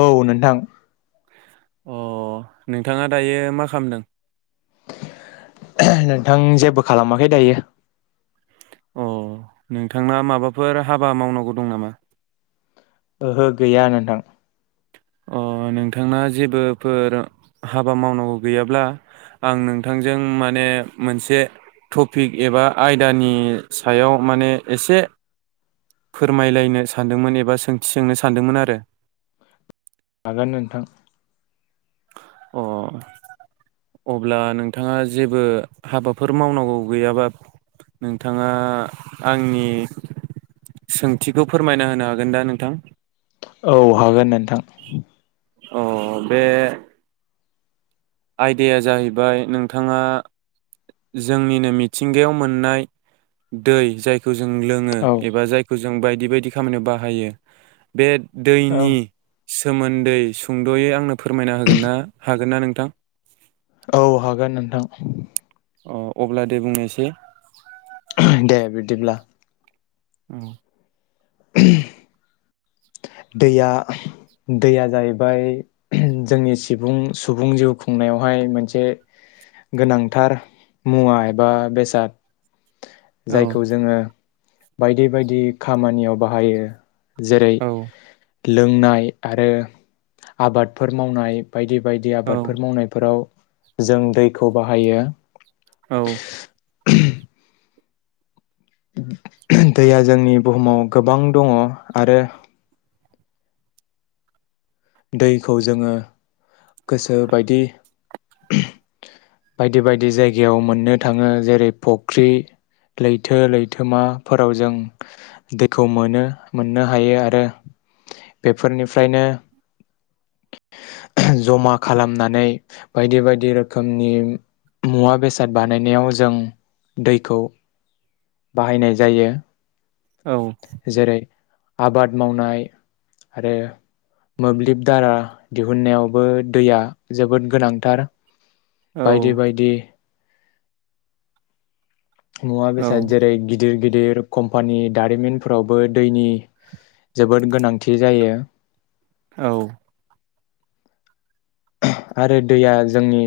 औ नोंथां । अ नोंथाङा दायो मा खालामदों? नोंथां जेबो खालामाखै दायो । अ नोंथांना माबाफोर हाबा मावनांगौ दं नामा? ओहो गैया नोंथां । अ नोंथाङा जेबोफोर हाबा मावनांगौ गैयाब्ला आं नोंथांजों माने मोनसे टपिक एबा आयदानि सायाव माने एसे फोरमायलायनो सानदोंमोन एबा सोंथि सोंनो सानदोंमोन आरो । हागोन नोंथां । अ अब्ला नोंथाङा जेबो हाबाफोर मावनांगौ गैयाबा नोंथाङा आंनि सोंथिखौ फोरमायना होनो हागोन दा नोंथां? औ हागोन नोंथां अ बे आयदाया जाहैबाय नोंथाङा जोंनिनो मिथिंगायाव मोननाय दै जायखौ जों लोङो औ एबा जायखौ जो जों बायदि बायदि खामानियाव बाहायो बे औ दैनि सोमोन्दै सुंद'यै आंनो फोरमायना होगोन ना हागोन ना नोंथां औ हागोन नोंथां अ अब्ला दे बुंनायसै दे बिदिब्ला औ [unintelligible] दैया दैया जाहैबाय जोंनि सिबुं सुबुं जिउ खुंनायावहाय मोनसे गोनांथार मुवा एबा बेसाद औ जायखौ जोङो बायदि बायदि खामानियाव बाहायो जेरै औ लोंनाय आरो आबादफोर मावनाय बायदि बायदि औ आबादफोर मावनायफोराव जों दैखौ बाहायो औ दैया जोंनि बुहुमाव गोबां दङ आरो दैखौ जोङो गोसो बायदि बायदि बायदि जायगायाव मोननो थाङो जेरै फुख्रि लैथो लैथोमाफोराव जों दैखौ मोनो मोननो हायो आरो बेफोरनिफ्रायनो जमा खालामनानै बायदि बायदि रोखोमनि मुवा बेसाद बानायनायाव जों दैखौ बाहायनाय जायो औ जेरै आबाद मावनाय आरो मोब्लिब दारा दिहुननायावबो दैया जोबोद गोनांथार औ बायदि बायदि मुवा औ बेसाद जेरै गिदिर गिदिर कम्पानि दारिमिनफोरावबो दैनि जोबोद गोनांथि जायो। औ। आरो दैया जोंनि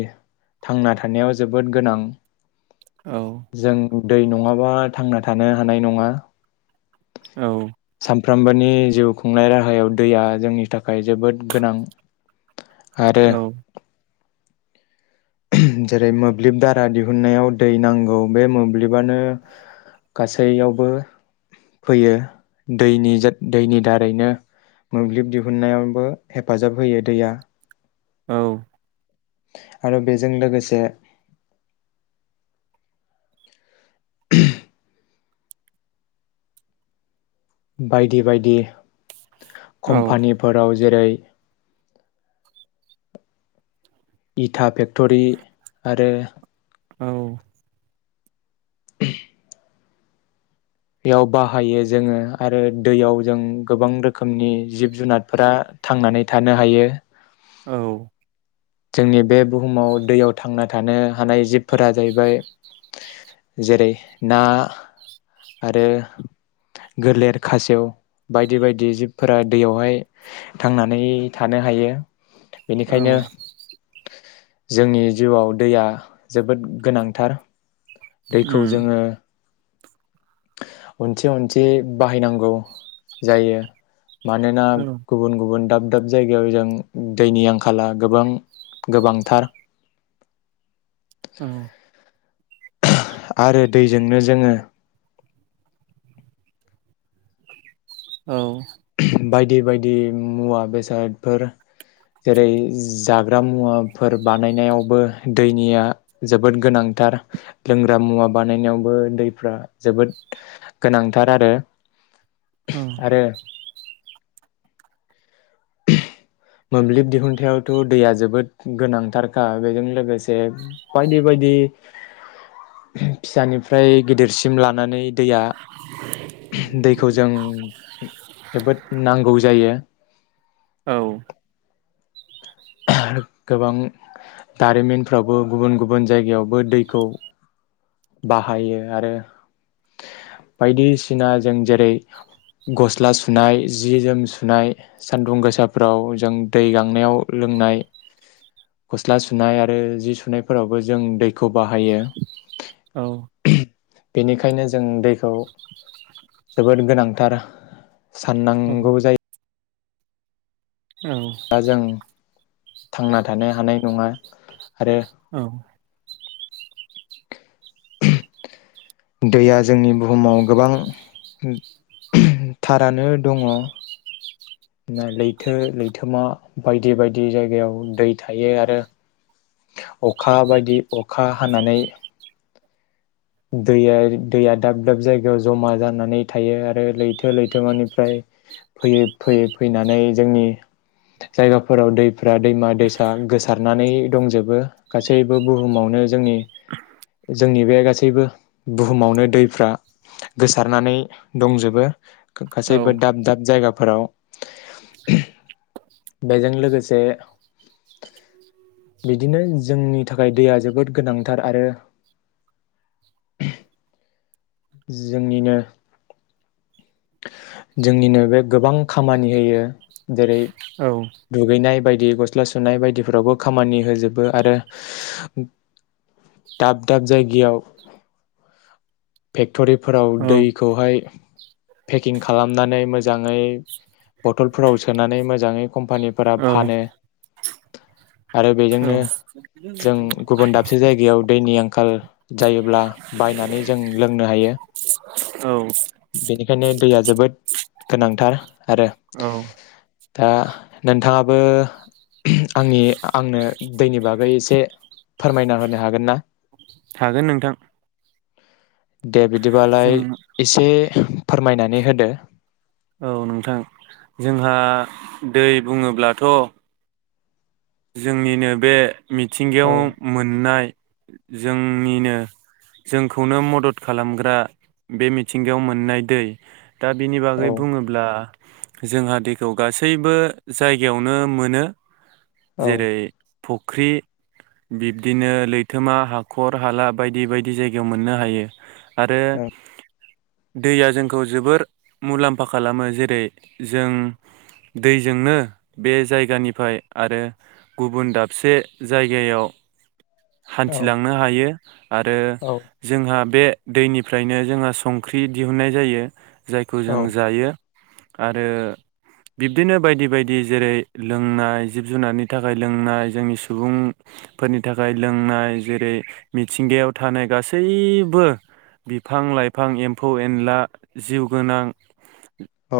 थांना थानायाव जोबोद गोनां औ। जों दै नङाबा थांना थानो हानाय नङा। औ। सानफ्रामबोनि जिउ खुंनाय राहायाव दैया जोंनि थाखाय जोबोद गोनां। आरो जेरै मोब्लिब दारा दिहुनन्नायाव दै नांगौ बे मोब्लिबानो गासैयावबो फैयो दैनि दैनि दारैनो मोब्लिब दिहुननायावबो हेफाजाब होयो दैया औ। आरो बेजों लोगोसे [unintelligible] बायदि बायदि कम्पानिफोराव जेरै इथा फेक्टरि आरो औ। बेयाव बाहायो जोङो आरो दैयाव जों गोबां रोखोमनि जिब जुनारफोरा थांनानै थानो हायो। औ जोंनि बे बुहुमाव दैयाव थांना थानो हानाय जिबफोरा जाहैबाय जेरै ना आरो गलेर खासेव बायदि बायदि जिबफोरा दैयावहाय थांनानै थानो हायो। बेनिखायनो जोंनि जिउआव दैया जोबोद गोनांथार। दैखौ उम जोङो अनसि अनसि बाहायनांगौ जायो। मानोना औ गुबुन गुबुन दाब दाब जायगायाव जों दैनि आंखाला गोबां गोबांथार। औ आरो दैजोंनो जोङो औ बायदि बायदि मुवा बेसादफोर जेरै जाग्रा मुवाफोर बानायनायावबो दैनिया जोबोद गोनांथार लोंग्रा मुवा बानायनायावबो दैफ्रा जोबोद गोनांथार आरो । आरो मोब्लिब दिहुथायावथ' दैया जोबोद गोनांथारखा बेजों लोगोसे बायदि बायदि फिसानिफ्राय गिदिरसिम लानानै दैया दैखौ जों जोबोद नांगौ जायो। औ गोबां दारिमिनफ्रावबो गुबुन गुबुन जायगायावबो दैखौ बाहायो आरो बायदिसिना जों जेरै गस्ला सुनाय जि जोम सुनाय सानदुं गोसाफ्राव जों दै गांनायाव लोंनाय गस्ला सुनाय आरो जि सुनायफोरावबो जों दैखौ बाहायो। औ बेनिखायनो जों दैखौ जोबोद गोनांथार। औ साननांगौ जायो औ जों थांना थानो हानाय नङा आरो औ [unintelligible] दैया जोंनि बुहुमाव गोबां थारानो दङ लैथो लैथोमा बायदि बायदि जायगायाव दै थायो आरो अखा बायदि अखा हानानै दैया दैया दाब दाब जायगायाव जमा जानानै थायो आरो लैथो लैथो मानिफ्राय फैयै फैयै फैनानै जोंनि जायगाफोराव दैफ्रा दैमा दैसा गोसारनानै दंजोबो गासैबो बुहुमावनो जोंनि जोंनि बे गा सैबो बुहुमावनो दैफ्रा गोसारनानै दंजोबो औ गासैबो दाब दाब जायगाफोराव बेजों लोगोसे बिदिनो जोंनि थाखाय दैया जोबोद गोनांथार आरो। जोंनिनो जोंनिनो बे गोबां खामानि होयो जेरै औ दुगैनाय बायदि गस्ला सुनाय बायदिफोरावबो खामानि होजोबो आरो दाब दाब जायगायाव फेक्ट'रिफोराव दैखौहाय पेकिं खालामनानै मोजाङै बथलफोराव सोनानै मोजाङै कम्पानिफोरा औ फानो आरो औ बेजोंनो जों गुबुन दाब से जायगायाव दैनि आंखाल जायोब्ला बायनानै जों लोंनो हायो औ । बेनिखायनो दैया जोबोद गोनांथार आरो औ दा नोंथाङाबो आंनि आंनो दैनि बागै एसे फोरमायना होनो हागोन ना? हागोन नोंथां दे बिदिबालाय जों एसे फोरमायनानै होदो। औ नोंथां जोंहा दै बुङोब्लाथ' जोंनिनो बे मिथिंगायाव औ मोननाय जोंनिनो जोंखौनो मदद खालामग्रा बे मिथिंगायाव मोननाय दै दा बिनि औ बागै बुङोब्ला जोंहा दैखौ गासैबो जायगायावनो मोनो। औ जेरै फ ख्रि बिब्दिनो लैथोमा हाखर हाला बायदि बायदि जायगायाव मोननो हायो। आरो दैया जों खौ जोबोर मुलाम्फा खालामो जेरै जों दैजोंनो बे जायगानिफ्राय आरो गुबुन दाबसे जायगायाव औ हान्थिलांनो हायो आरो औ जोंहा बे दैनिफ्रायनो जोंहा संख्रि दिहुुननाय जायो। जायखौ जों औ जायो। आरो बिब्दिनो बायदि बायदि जेरै लोंनाय जिब जुनारनि नि थाखाय लोंनाय जोंनि सुबुंफोरनि थाखाय लोंनाय जेरै मिथिंगायाव थानाय गासैबो बिफां लाइफां एम्फौ एनला जिउ गोनां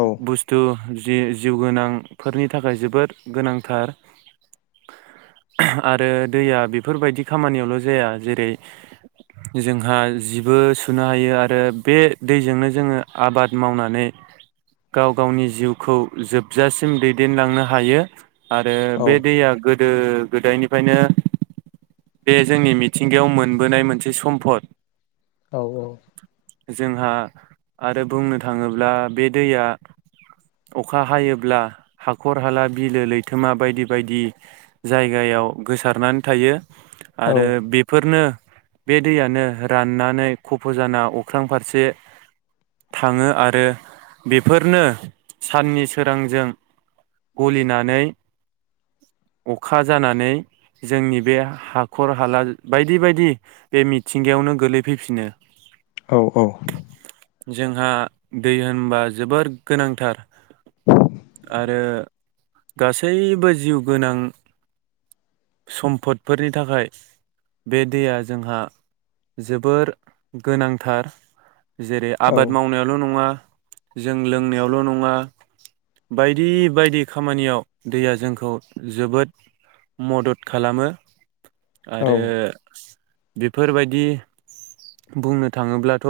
औ बुस्थु जि जिउ गोनांफोरनि थाखाय जोबोद गोनांथार। आरो दैया बेफोरबायदि खामानियावल' जाया जेरै जोंहा जिबो सुनो हायो आरो बे दैजोंनो जोङो आबाद मावनानै गाव गावनि जिउखौ जोबजासिम दैदेनलांनो हायो आरो औ बे दैया गो गोदो गोदायनिफ्रायनो बे जोंनि मिथिंगायाव मोनबोनाय मोनसे सम्फद। औ औ जोंहा आरो बुंनो थाङोब्ला बे दैया अखा हायोब्ला हाखर हाला बिलो लैथोमा बायदि । बायदि जायगायाव गोसारनानै थायो। आरो बेफोरनो बे दैयानो राननानै खफ' जाना अख्रां फारसे थाङो आरो बेफोरनो साननि सोरांजों गलिनानै अखा जानानै जोंनि बे हाखर हाला बायदि बायदि बे मिथिंगायावनो गोलैफैफिनो। औ औ। जोंहा दै होनबा जोबोर गोनांथार आरो गासै गासैबो जिउ गोनां सम्फदफोरनि थाखाय बे दैया जोंहा जोबोर गोनांथार। जेरै औ आबाद मावनायाल' नङा। जों लोंनायावल' नङा बायदि बायदि खामानियाव दैया जोंखौ जोबोद मदद खालामो। आरो बेफोर बायदि बुंनो थाङोब्लाथ'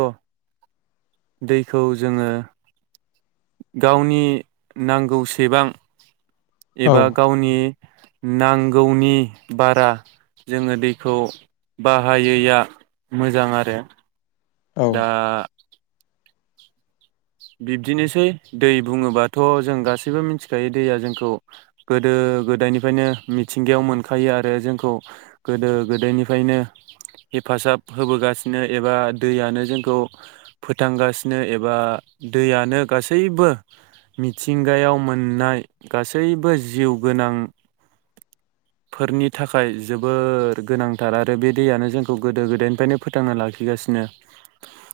दैखौ जोङो गावनि नांगौसेबां एबा गावनि नांगौनि बारा जोङो दैखौ बाहायैआ मोजां आरो दा बिब्दिनोसै दै बुङोबाथ' जों गासैबो मिथिखायो दैया जोंखौ गोदो गोदायनिफ्रायनो मिथिंगायाव मोनखायो आरो जोंखौ गोदो गोदायनिफ्रायनो हेफाजाब होबोगासिनो एबा दैयानो जोंखौ फोथांगासिनो एबा दैयानो गासैबो मिथिंगायाव मोननाय गासैबो जिउ गोनांफोरनि थाखाय जोबोर गोनांथार आरो बे दैयानो जोंखौ गोदो गोदायनिफ्रायनो फोथांना लाखिगासिनो।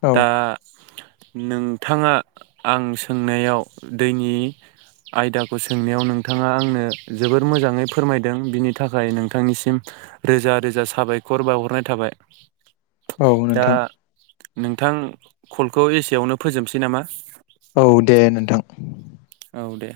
औ दा नोंथाङा आं सोंनायाव दैनि आयदाखौ सोंनायाव नोंथाङा आंनो जोबोर मोजाङै फोरमायदों बिनि थाखाय नोंथांनिसिम रोजा रोजा साबायखर बावहरनाय थाबाय औ दा नोंथां नोंथां कलखौ एसेयावनो फोजोबनोसै नामा औ दे नोंथां औ दे